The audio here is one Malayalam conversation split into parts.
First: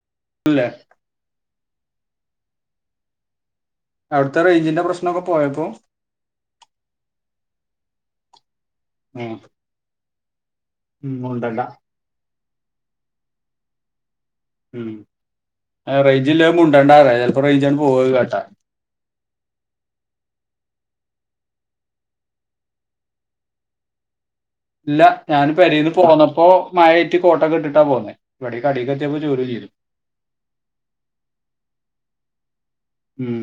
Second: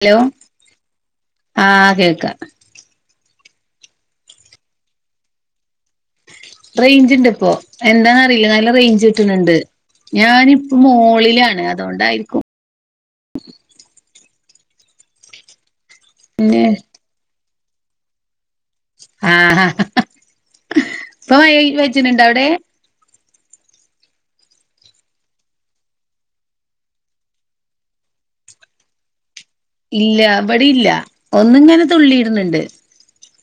ഹലോ അല്ലേ ആഹ് കേക്കാ അഔട്ത്തെ റൈഞ്ചിന്റെ പ്രശ്നൊക്കെ പോയപ്പോ റേയ്ഞ്ച് ണ്ട് പ്പോ എന്താ ന്നറീല നല്ല റേയ്ഞ്ച് ഉം ട്ട്ണ് ണ്ട് ഞാന്പ്പൊ മുണ്ടണ്ട മോളിലാണ് അതോണ്ടായിരിക്കും ഉം റേഞ്ചില്ലത് പിന്നെ മുണ്ടേണ്ടാറയാ ചെലപ്പോ റേഞ്ചണ് പോവുത് കേട്ടാ ആഹ് ആഹാ ഇപ്പ മായേയ് പെച്ച്ണ് ണ്ടവടെ ഇല്ല ഞാൻ പെരീന്ന് പോന്നപ്പോ മഴയ്റ്റ് കോട്ടൊക്കെ ട്ട്ട്ടാ പോന്നേ വടെ ഈ കടീക്കെത്യേപ്പോ ചോരൂം ചെയ്തു ഇല്ല ഇബടീല്ല ഒന്ന് ങ്ങനെ തുള്ളീട്ണ് ണ്ട്. ഉം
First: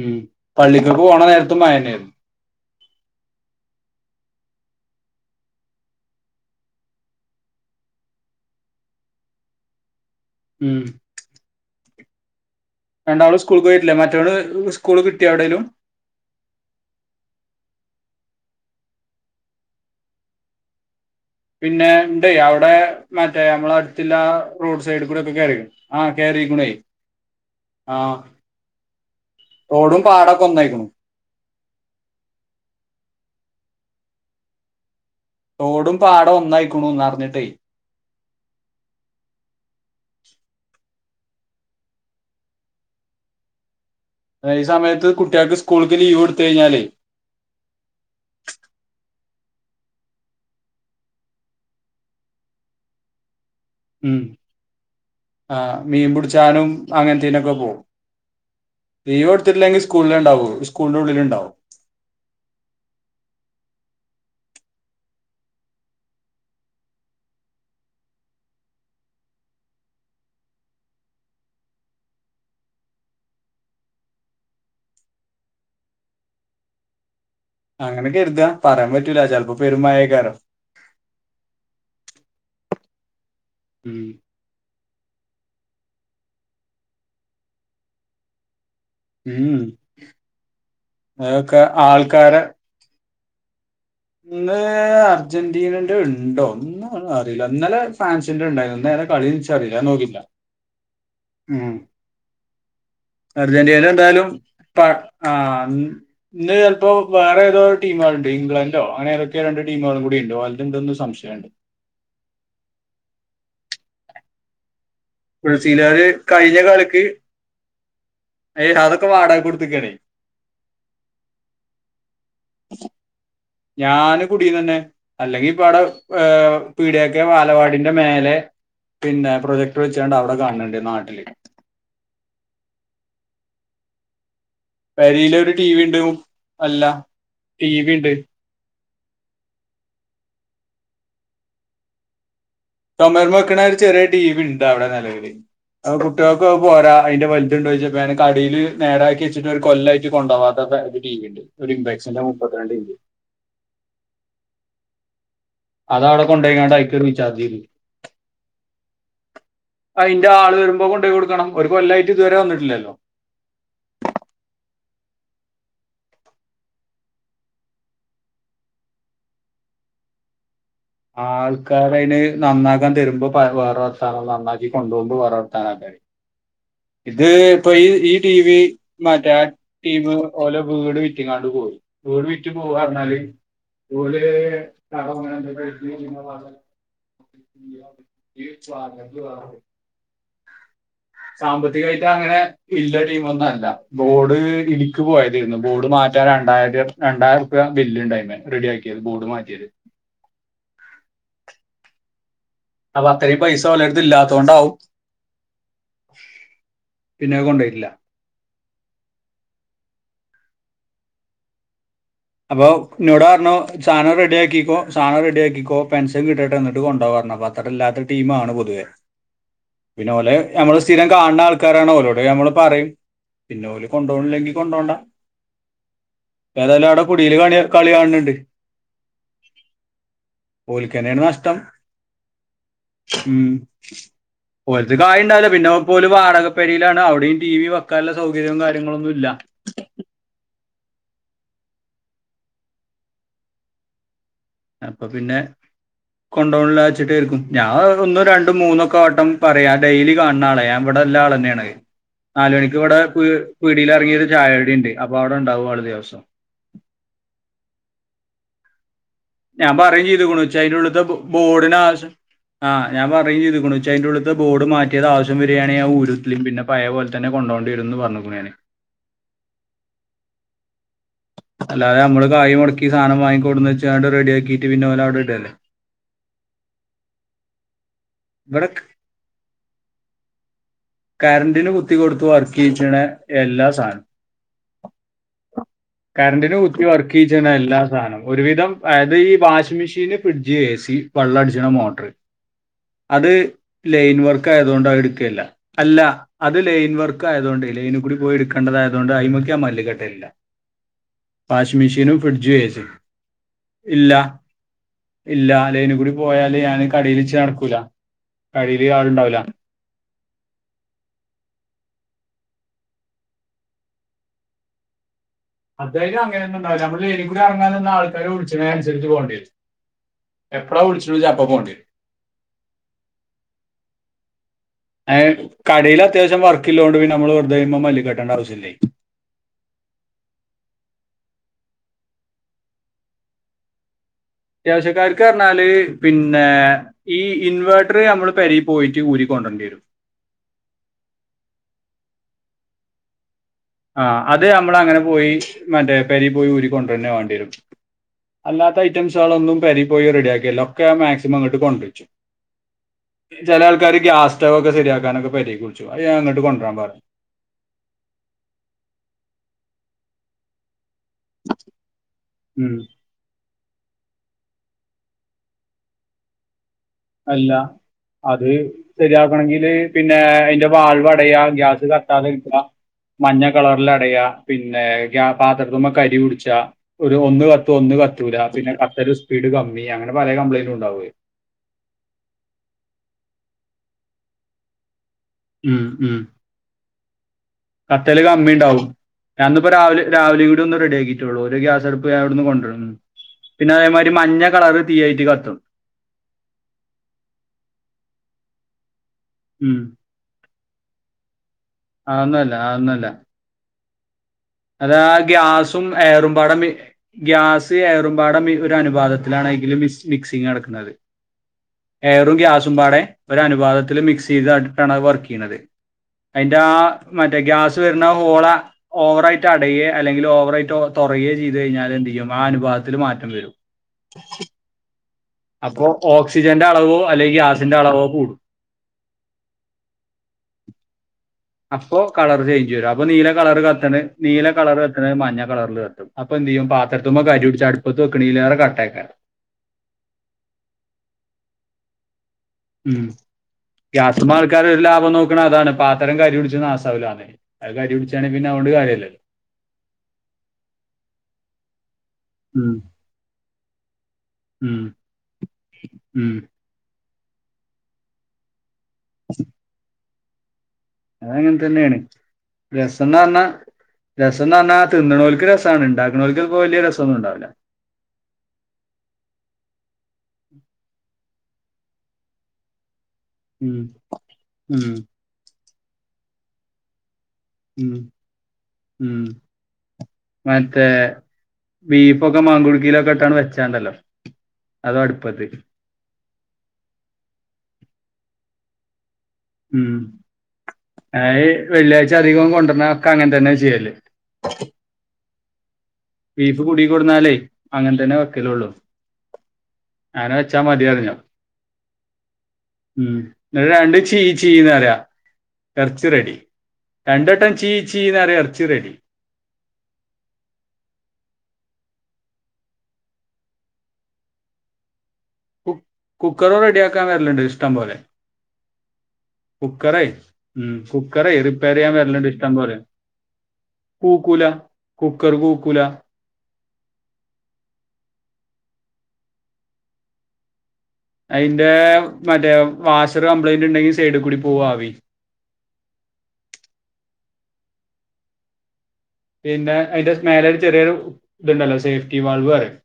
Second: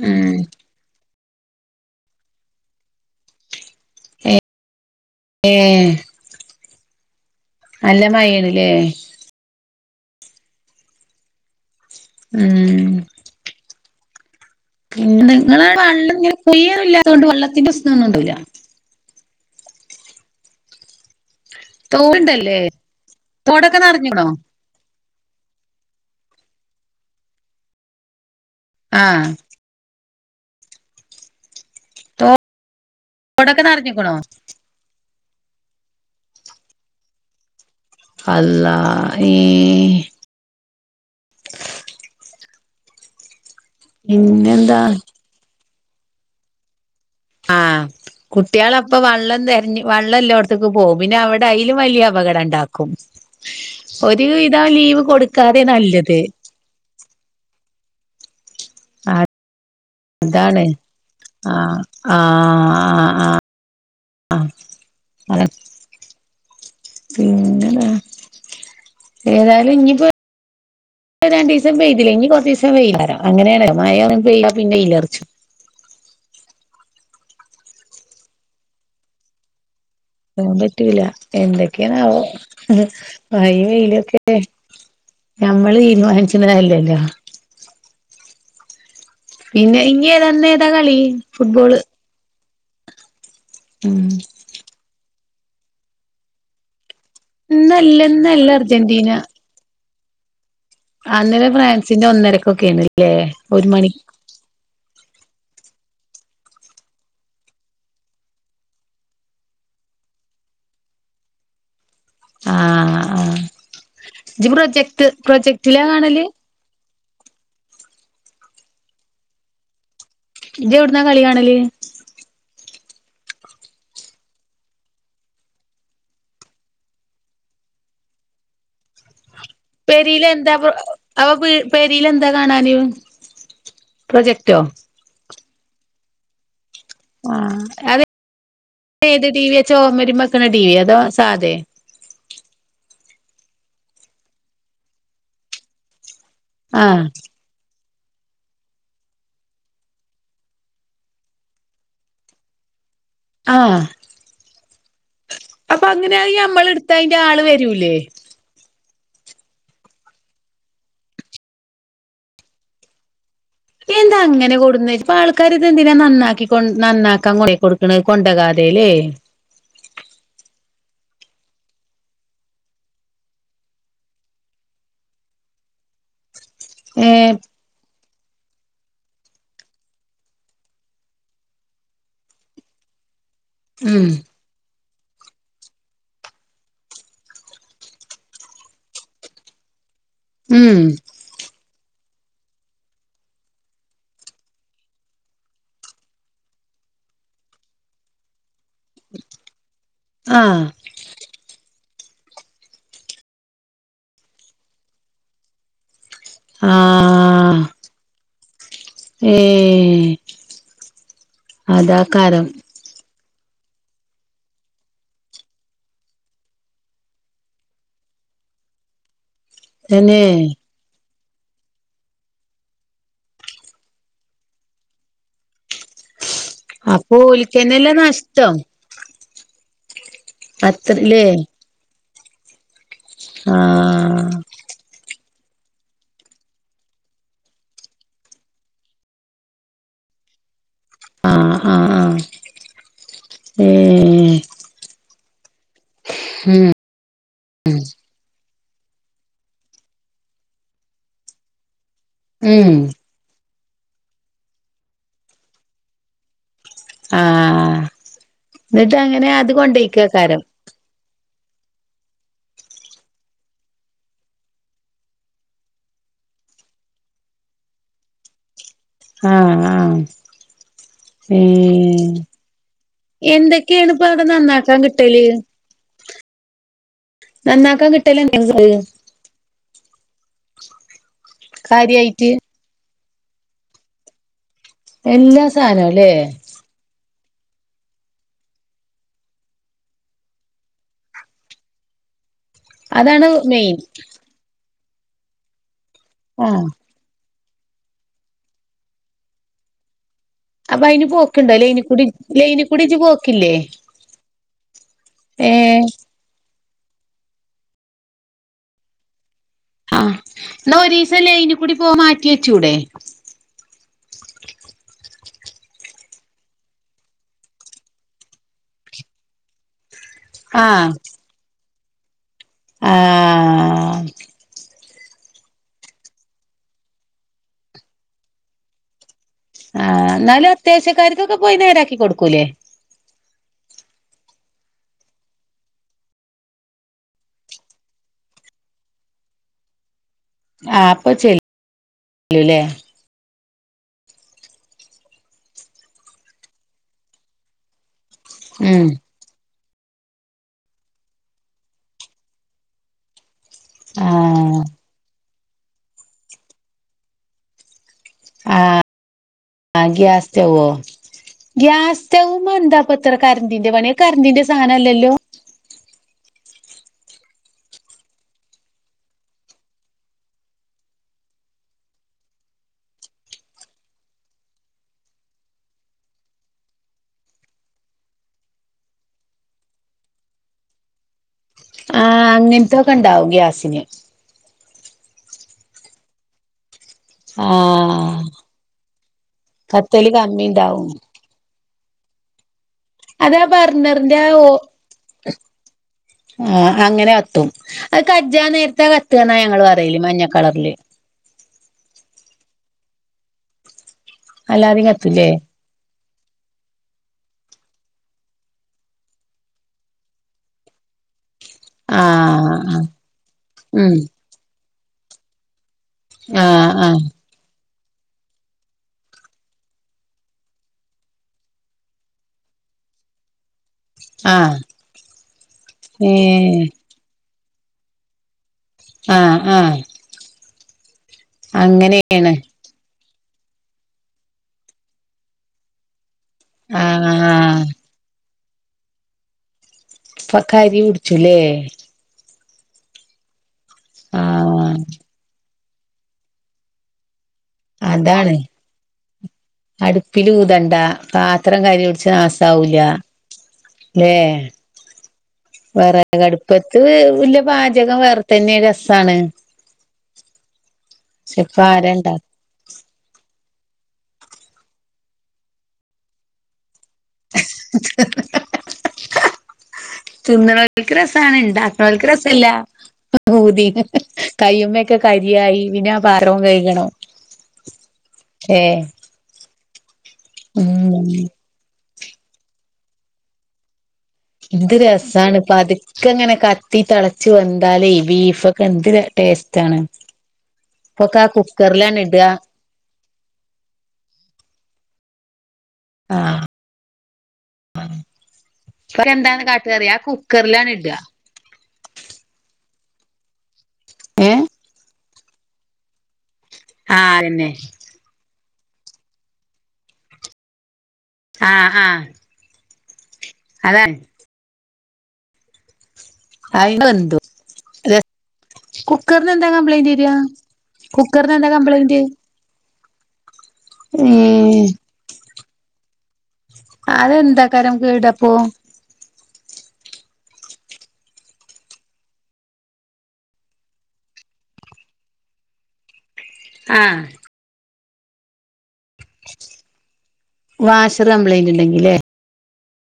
ഉം പള്ളിക്കക്ക് പോണ നേരത്തും മയെന്നേര്ന്നു. ഏഹെ നല്ല മയേന്നുലേ ഉം ഉം രണ്ടാളും സ്കൂൾക്ക് പോയിറ്റില്ലെ മറ്റോള് സ് [unintelligible] പിന്നെ ങ്ങള് പണ്ടുങ്ങനെ ക്ലിയറില്ലാത്തോണ്ട് വള്ളത്തിന്റെ പ്രശ്നൊന്നും ഉണ്ടൂല്ല പിന്നേ ണ്ട് തോടുണ്ടല്ലേ അവടെ മറ്റേ മ്മളെ തോടൊക്കെ അട്ത്തില്ലാ നിറഞ്ഞിക്കണോ അഹ റോഡ് സൈഡ് കൂടെക്കെ കെയറീക്കുണയ് ആഹ് കെയറീക്കുണയ് ആഹ് ആഹ് റോഡും പാടൊക്കെ ഒന്നൈക്കുണു. റൊഡോക്കെ നർഞ്ഞുക്കുണോ? റോഡും പാടോം ഒന്നൈക്കുണു നർഞ്ഞ്ട്ടെയ് അള്ളാ ഹേ അല്ല ഈ പിന്നെന്താ സമയത്ത് കുട്ട്യാക്ക് സ്കൂൾക്ക് ലീവൊട്ത്ത് കഴിഞ്ഞാലെയ് കുട്ട്യാള പ്പൊ വള്ളം തെരഞ്ഞ് വള്ളല്ലോടത്ത്ക്ക് പോവും പിന്നെ അവിടെ ഐലും വല്ല്യേ അപകട ണ്ടാക്കും. ഉം കൊടുക്കാതെ ആഹ് മീം നല്ലത് പുടിച്ചാനും അങ്ങൻ ത്തീനൊക്കെ പോവും. ലീവ് കൊട്ത്ത്ട്ടില്ലെങ്കി സ്കൂളി ണ്ടാവോ അതാണ് സ്കൂളിന്റെ ഉള്ളില് ണ്ടാവും. ആഹ് ആഹ് ആഹ് ആഹ് അതന്നെ പിന്നടാ ഏതായാലും ഞ്ഞിപ്പോ പ്പ രണ്ടീസം പെയ്തിലെ ഞ്ഞി കൊർച്ചീസം വെയ്ലാക്കാരം അങ്ങനെണല്ലോ മഴ ഒന്ന് പെയ്താ പിന്നെ വെയ്ലറിച്ചും. അങ്ങനെ കെരുതാ പറയാൻ പറ്റൂല ചിലപ്പോ പെരു മയേക്കാരോ പറൻ പറ്റുല എന്തൊക്കെയണാവോ മയയും ഉം വെയിലൊക്കെ ക്കെ ഞമ്മള് തീരുമാനിച്ച്ണതല്ലല്ലോ ഉം പിന്നെ ഇഞ്ഞെ ഏതാ ഇന്ന് ഏതാ കളി അതൊക്കെ ഫുട്ബോള് ആൾക്കാരെ ഉം ഇന്ന് അർജന്റീനന്റെ ഇണ്ടോ ഇന്നാണ് അ റീല ഇന്നലെ ഇന്നല്ല ഫ്രാൻസിന്റെ ഇന്നല്ല ഇണ്ടായിരുന്നു ഇന്ന് ഏതാ അർജന്റീന കളിചറില്ല ഞ്ഞാൻ നോക്കിട്ടില്ല ആഹാ ഇന്നലെ ഫ്രാൻസിന്റെ ഒന്നരക്കൊക്കെ ആണല്ലേ ഒരു മണി എന്നാലും ആഹ് ഇന്ന് ചെൽപ്പോ വേറെ ഏതോരു ടീമേൾണ്ട് ഇംഗ്ല ണ്ടോ അങ്ങനേതൊക്കെ രണ്ട് ടീമുകളും കൂടി ഇണ്ട്. ഓൽത് ണ്ട്ന്ന് സംശയണ്ട് ആഹ് ജ്ജ് പ്രൊജക്ട് പ്രൊജക്ടിലാ ബ്രസീലുകാര് കാണല്? [unintelligible] കളിക്ക് ഏ അതൊക്കെ വാടകക്ക്‌ കൊട്ത്തക്കാണേ ജ്ജ് എവ്ടുന്നാ കളി കാണല് ഞാന് കുടീന്നന്നെ അല്ലെങ്കി ഇപ്പ ആടെ പീഡ്യൊക്കെ വാലവാടിന്റെ മേലെ പിന്നെ പ്രൊജക് പെരീല് എന്താപ്പ അപ്പൊ പീ പെരീല് എന്താ കാണാന് പ്രൊജക്ടോ പെരീല് ഒരു ടി വി ഇണ്ട് അല്ല ആഹ് ടി വി അത് ഉണ്ട് ഏത് ടി വി ചൊമര്മ്മ വെക്ക്ണ ടി വ്യോ അതോ സാധേ ചൊമര്മ്മ വെക്ക്ണ ഒരു ചെറിയ ടി വി ണ്ട് അവ്ടെ നെലവില്. അപ്പൊ കുട്ട്യാക്ക് അത് പോരാ ആഹ് അയ്ന്റെ വൽ ത്ണ്ടോയ്ച്ചപ്പോ കടേല് നേരാക്കി വച്ചിട്ട് ഒരു കൊല്ലായിട്ട് കൊണ്ടോവാത്ത ഒരു ടി വി ണ്ട് ഒരു ഇമ്പെക്സിന്റെ മുപ്പത്തി രണ്ട് ഇഞ്ജ് ആഹ് അപ്പ അത് അങ്ങനെ അവിടെ അയ് നമ്മള് കൊണ്ടുപോയിക്കാണ്ട് ഇട്ത്ത അതിക്ക് അയ്ന്റെ റീചാർജ് ആള് ചെയ്തു വരൂലേ? അയ്ന്റെ ആള് വര്മ്പോ കൊണ്ടോയി കൊട്ക്കണം. ഒരു കൊല്ലായിട്ട് ഇതുവരെ വന്നിട്ടില്ലല്ലോ. എന്താ അങ്ങനെ കൊട്ന്നെ പ്പ ആൾക്കാരിതെന്തിനാ നന്നാക്കി കൊ നന്നാക്കാൻ കൊണ്ടേ കൊട് ക്ക്ണ കൊണ്ടകാതേല്ലേ ആൾക്കാരയ്ന് നന്നാക്കാൻ തരുമ്പോ വേറെ വർത്താനും നന്നാക്കി കൊണ്ടോവ്മ്പോ വേറെ വർത്താനു ആക്കരം ഇത് ഏഹ് ഇപ്പൊ ഈ ഈ ടീ വി മറ്റാ ടീമ് ഓലെ വീട് വിറ്റിങ്ങാണ്ട് പോയി വീട് വിറ്റ് പോവാ ർഞ്ഞാല് ഉം ഓല് [unintelligible] ഉം സാമ്പത്തികായിട്ട് അങ്ങനെ ഇല്ല ടീമൊന്നല്ല. ബോഡ് ഇടിക്ക് പോയതേര്ന്നു. ബോഡ് മാറ്റ രണ്ടായിരം രണ്ടായിരം ർപ്യ ബില്ല്ണ്ടയ്മ്മെ റെഡിയാക്കിയത് ബോർഡ് മാറ്റിയത് ആഹ് അപ്പൊ അത്തരിം പൈസ ഓലെര്ത്ത് ഇല്ലാത്തോണ്ടാവും ആഹ് പിന്നെ അത് കൊണ്ടോയ്ട്ട്ല്ല. ഏഹ് അതാക്കാരം അപ്പൊ ഇന്നോട് പർഞ്ഞു സാനം റെഡ്യാക്കിക്കോ സാനം റെഡ്യാക്കിക്കോ പെൻഷൻ കിട്ടട്ടെ ന്നിട്ട് കൊണ്ടോവാർഞ്ഞ് ല്ലാത്ത ടീമാണ് പൊതുവെ പിന്നെ തന്നെ ഓലെ നമ്മള് സ്ത് സ്ഥിരം കാണ്ണ ആൾക്കാരാണ്. ഓലോട് നമ്മള് പറിം. പിന്നെ ഓല് കൊണ്ടോൺല്ലെങ്കി കൊണ്ടോണ്ട ഏതായാലും അവ്ടെ അപ്പൊ കുടീല് കളി ഓൽക്കന്നെല്ലേ കാണ്ണ്ട് നഷ്ടം ഓല്ക്കെന്നെയാണ് അത്രല്ലേ നഷ്ടം ഉം ആ ഓൽത്ത് കായ് ണ്ടാവുല്ല. പിന്നെ പ്പോ ഓല് വാടക പെരീലാണ് അവിടെയും ടി വി വെക്കാള്ള സൗകര്യവും കാര്യങ്ങളൊന്നും ഇല്ല. ആഹ് ആഹ് ആഹ് ഏഹ് ഏഹ് അപ്പൊ പിന്നെ ഉം കൊണ്ടോൺല്ല വെച്ചിട്ടേര്ക്കും. ഞാ ഒന്നും രണ്ടും മൂന്നൊക്കെ വട്ടം പറയും. ഞാ ഡെയിലി കാൺണ ആളെ ഞാൻ ഇവടെ ഇല്ല ആളെന്നെയാണ് നാലു ഉം മണിക്ക് ഇവടെ പീഡ്യെലെർങ്ങിയൊര് ചായുടിണ്ട്. അപ്പൊ അവ്ടെ ഉണ്ടാവും ആള് ദിവസം ആഹ് ന്നിട്ട് അങ്ങനെ ഞാ പറിം കൊണ്ടയ്ക്കാക്കാരം ചെയ്തുക്ക്ണു ഇച്ച് അയ്ന്റുള്ള്ത്തെ ബോട്നാവശ്യം ആഹ് ഞാൻ പറയും ചെയ്ത്ക്ക്ണ്. ഇച്ച് അയ്ന്റെ ഉള്ള്ത്തെ ബോഡ് മാറ്റിയത് ആവിശ്യം വരിയാണെ ഞാ ഊരും പിന്നെ പയേ പോൽത്തന്നെ കൊണ്ടോണ്ടിയെര്ന്ന് പർഞ്ഞുക്ക്ണ് ഞാന് ആഹ് ആഹ് അല്ലാതെ നമ്മള് കായ് മൊട്ക്കി സാധനം വാങ്ങി കൊട്ന്ന് എന്തൊക്കെയാണ് ഇപ്പ വെച്ചാണ്ട് അവിടെ റെഡിയാക്കിയിട്ട് നന്നാക്കാൻ പിന്നെ ഓല് അവ്ടെ കിട്ടല് ഇടല്ലേ [inaudible] നന്നാക്കാൻ കിട്ടല് ഇവിടെ [unintelligible] കര്ന്റിന് കുത്തി കൊടുത്ത് കാര്യായിട്ട് വർക്കെയ്യ്ച്ച്ണ എല്ലാ സാനും എല്ലാ സാനോ ല്ലേ വർക്ക് ചെയ്ച്ചണ എല്ലാ സാനം ഒരുവിധം അതായത് ഈ washing machine fridge A C വള്ളംടിച്ണ മോട്ടർ അതാണ് അത് മെയിൻ ലെയ്ൻ വർക്ക് ക്കായതുകൊണ്ട് എടുക്കലില്ല അല്ല ആ അത് ലയിൻവർക്ക് ആയതുകണ്ട് ലൈന് കൂടി പോയി എടുക്കണ്ടതായതുകണ്ട് അ്മയ്ക്ക മല്ലുകട്ടൽ ഇല്ല അപ്പൊ അയിന് പോക്കുണ്ടോ വാഷി ലൈനിക്കൂടി മെഷീനും ഫ്രിഡ്ജും ഏസി ലൈനിക്കൂടി ഇജ്ജ് പോക്കില്ലേ ഇല്ല ഇല്ല ഏ ലൈനി കൂടി പോയാല് ഞാന് കടേൽച്ച് നടക്കൂല കടേൽ ആളുണ്ടാവൂല ആഹ എന്നാ ഒരു ദിവസം ലൈനി കൂടി പോൻ മാറ്റി വെചൂടെേ അതായാല് അങ്ങനൊന്നും ഉണ്ടാവുല നമ്മള് ലൈൻ കൂടി ഇറങ്ങാൻ നിന്ന ആൾക്കാര് വിളിച്ണേനുസരിച്ച് പോണ്ടി വെരും എപ്പളാ വിളിച്ച്ണുച്ച അപ്പം പോണ്ടിവെരും ആഹ ഏഹ് കടയിൽ അത്യാവശ്യം വർക്കില്ലോണ്ട് പിന്നെ നമ്മള് വെറുതെ അയിമ്മെ മല്ലി കട്ടേണ്ട ആവശ്യമില്ലേ ആ് ഇന്നാലും അത്യാവശ്യ കാര്ക്കൊക്കെ പോയി നേരാക്കി കൊടുക്കൂല്ലേ അത്യാവശ്യക്കാർക്ക് പറഞ്ഞാല് പിന്നെ ഈ ഇൻവേർട്ടർ നമ്മള് പെരി പോയിട്ട് ഊരിക്കൊണ്ടെരെണ്ടി വരും ആഹ അപ്പൊ ചെല്ലു ലേ ആഹ്‌ അത് നമ്മൾ അങ്ങനെ പോയി മറ്റേ പെരി പോയി ഊരിക്കൊണ്ടരെന്നെ വേണ്ടി വരും അല്ലാത്ത ഉം ഐറ്റംസാൾ ഒന്നും പെരി പോയി റെഡി ആക്കെയെല്ല ഒക്കെ ഞാൻ മാക്സിമം ഇങ്ങിട്ട് കൊണ്ട് രിച്ചു ചില ആൾക്കാര് ഗ്യാസ് സ്റ്റവ് ആഹ് ഒക്കെ ശരിയാക്കാനൊക്കെ പെരിക്ക് വിളിച്ചും അത് ഞാൻ ഇങ്ങട്ട് കൊണ്ടരാൻ പറയും ആഹ ആഹ്‌ ഗ്യാസ് സ്റ്റാവ്വോ ഗ്യാസ് സ്റ്റാവ്മ്മെ ഉം എന്താ പ്പൊ ഇത്ര കരണ്ടിന്റെ പണി അത്‌ കരണ്ടിന്റെ സാനം അല്ലല്ലോ അല്ല അത് ശരിയാക്കണെങ്കില് പിന്നെ അതിന്റെ വാൾവ് അടയാ ഗ്യാസ് കട്ടാതെ ഇരിക്കുക മഞ്ഞ കളറ്ല് അടയാ പിന്നെ പാത്രത്തിമ്മെ കരി പിടിച്ചാ ഒരു ഒന്ന് കത്തും ഒന്ന് കത്തൂല പിന്നെ കത്തൽ ഒരു സ്പീഡ് കമ്മി അങ്ങനെ പല കംപ്ലയിന്റ് ഉണ്ടാവും ആഹ്‌ അങ്ങിന്ത്തൊക്കെ ഇണ്ടാവും ഗ്യാസിന് ഉം ഉം ആഹ് കത്തൽ കമ്മി ഇണ്ടാവും ഞാൻ ഇന്നിപ്പോ രാവിലെ കത്തല് കമ്മി രാവിലെകൂടി ഒന്ന് ഉണ്ടാവും റെഡി ആക്കി റ്റൊള്ളൂ ഒരു ഗ്യാസ് അടുപ്പ് ഞാൻ അവിടുന്ന് കൊണ്ടര് അതാ പിന്നെ അതേമാതിരി ബർണറിന്റെ മഞ്ഞ കളറ് തീ ആയിട്ട് കത്തും ആഹ്‌ അങ്ങനെ കത്തും അത് കജ്ജ നേരത്താ കത്താന്നാ ഞങ്ങള് ഉം പറല് മഞ്ഞ കളറില് അത്‌ ഒന്നുംല്ല ആ ഒന്നുംല്ല അല്ലാതിം അതാ കത്തൂലേ ഗ്യാസും എയറും പാടെ മ ഗ്യാസ് ഏറുമ്പാടെ ഒരു അനുപാതത്തിലാണ് എങ്കിലും മിക്സ് മിക്സിങ് നടക്കുന്നത് എയറും ആഹ് ആഹ് ഗ്യാസുംമ്പാടെ ഒരു ഉം അനുപാതത്തില് മിക്സ് ചെയ്ത ആട്ടിട്ടാണ് അത്‌ വർക്ക് ചെയ്യ്ണത് അയിന്റെ ആഹ് ആ ആഹ് മറ്റേ ഗ്യാസ് വരുന്ന ഹോള ഓവറയിട്ട് അടയെ അല്ലെങ്കിൽ ഓവറായി തൊറയേ ചെയ്തു കഴിഞ്ഞാൽ എന്ത് ചെയ്യും ആ അനുപാതത്തിൽ മാറ്റം വരും ആഹ അപ്പോൾ ഓക്സിജന്റെ അളവോ അല്ലെങ്കിൽ ഗ്യസിന്റെ അളവോ കൂടും ആഹ ആഹ്‌ അപ്പൊ അങ്ങനെയാണ് കളർ ചേഞ്ച് വരും അപ്പൊ നീല കളർ കത്തണ് നീല കളർ കത്ത്ണെ മഞ്ഞ കളറിൽ കത്തും അപ്പ എന്തേയ്യും പാത്രത്തുമ്മ കരി ആഹ് പിടിച്ച അടുപ്പത്ത് വെക്കുണീലേറെ കട്ടേയ്ക്കാരേം അപ്പ കരിപ്പിടിച്ചുലെ ഉം ഗ്യാസ്മ്മെ ആൾക്കാര് ആഹ് ഒരു ലാഭം നോക്കണ അതാണ് പാത്രം കരിപിട്ചു നാസാവൂലാന്ന് അത് കരിപിടിച്ചാണെങ്കി പിന്നെ അതോണ്ട് കാര്യല്യല്ലോ അടുപ്പിലൂതണ്ട പാത്രം കരിപിടിച്ച് ഉം നാസാവൂല്ല ല്ലേ ഉം ഉം വേറെകടുപ്പത്ത് വല്ല പാചകം വേറെ തന്നെ രസാണ് അത് പക്ഷെ അങ്ങൻ ഇപ്പ ആരാ തന്നേണ് ഇണ്ടാക്ക രസന്ന്റഞ്ഞ രസന്ന്റഞ്ഞ തിന്ന്ണോല്ക്ക് രസാണ് ഇണ്ടാക്ക്ണോൽക്ക് ചെൽപോ വെല്യ രസൊന്നും ഉണ്ടാവൂല [inaudible] തിന്ന്ണോല്ക്ക് രസാണ് ഇണ്ടക്ക്ണോല്ക്ക് രസല്ല ഉം ഊതീണ് ഉം കയ്യ്മക്കെ കരിയായി പിന്നെ ആ പത്രോം കഴികണോ ഉം ഉം മറ്റേ ഉം ബീഫൊക്കെ മാങ്കുടുക്കീലൊക്കെട്ടങ്ങട്ട് വെച്ചാണ്ടല്ലോ ന്ത് അതോ രസാണ് അടുപ്പത്ത് പത് ക്കങ്ങനെ കത്തി തെളച്ചു വന്താലേ ബീഫൊക്കെ എന്ത് ടേസ്റ്റ് ആണ് ഉം ഇപ്പൊക്കെ ആ അയ് കുക്കറിലാണ് വെള്ളിയാഴ്ച ഇടുക അധികം കൊണ്ടുവരന ക്കങ്ങനതന്നെ ചെയ്യല് ആഹ് ബീഫ് കുടി കൊട്ന്നാലേ അങ്ങൻതന്നെ വെക്കലുള്ളൂ പഎന്താണ് കാട്ടാറിയ ആ അങ്ങനെ വെച്ചാ കുക്കറിലാണ് മതി ഇട്ആ അറിഞ്ഞു ഉം ഇന്നട്ട് രണ്ട് ഏഹ് ചീചീന്ന്റയാ എറച്ചി റെഡി ആഹ് രണ്ട അതന്നെ ട്ടം ചീചീന്ന്റിയ എറച്ചി റെഡി ആഹ് ആഹ് അതാ കു കുക്കറും അയിന് റെഡിയാക്കാൻ വെന്തു വരല്ണ്ട് ഇഷ്ടം പോലെ കുക്കറിന് എന്താ കംപ്ലൈന്റ് കുക്കറെ വരിക ഉം കുക്കറെ കുക്കറിന് എന്താ റിപ്പയറയ്യാൻ കംപ്ലൈന്റ് വേരെല്ണ്ട് ഇഷ്ട്ടംപോല കൂക്കൂല ഏഹ് കുക്കർ കൂക്കൂല അതെന്താകാരം കേട്അപ്പൊ അയിന്റെ മറ്റേ വാഷർ കംപ്ലൈന്റ്ണ്ടെങ്കിൽ സൈഡിൽ കൂടി പോവും ആവി ആഹ് പിന്നെ അയിന്റെ സ്മേലെ ചെറിയൊരു വാഷർ കംപ്ലൈന്റ് ഇതുണ്ടല്ലോ ഉണ്ടെങ്കിലേ സേഫ്റ്റി വാൾവ് അറിം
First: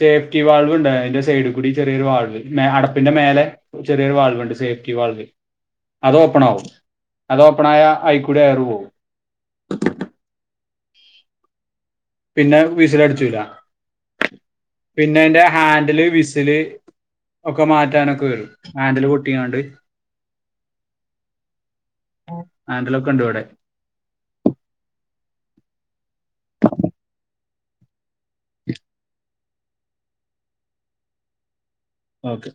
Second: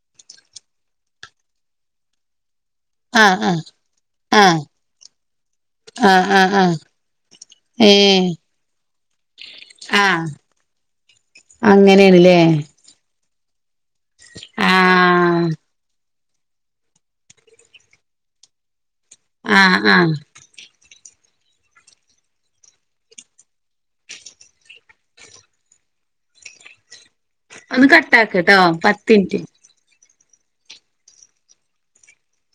സേഫ്റ്റി വാൾവ് ണ്ട് അയിന്റെ സൈഡി കൂടി ചെറിയൊരു വാൾവ് മേ അട ആഹ് പിന്നെമേലെ ആഹ് ചെറിയൊരു വാൾവ്ണ്ട് ആഹ് സേഫ്റ്റി വാൾവ് ആഹ് ആഹ് അതോപ്പണാവും ആഹ് അതോപ്പണായ ഏഹ് അയികൂടി എയർപോവും ആഹ് അങ്ങനെണ്ല്ലേ വിസില ട്ചൂല പിന്നെ ആഹ് അയിന്റെ ഹാൻന്റല് വിസില് ഒക്കെമാറ്റാനൊക്കെ വരും ഹാൻന്റൽ പൊട്ടിയാണ്ട് ആഹ് ആഹ് ആന്റലൊക്കെണ്ട് വടെ ഒന്ന് കട്ടാക്ക്ട്ടോ പത്തിൻറ്റ് ഓക്കെ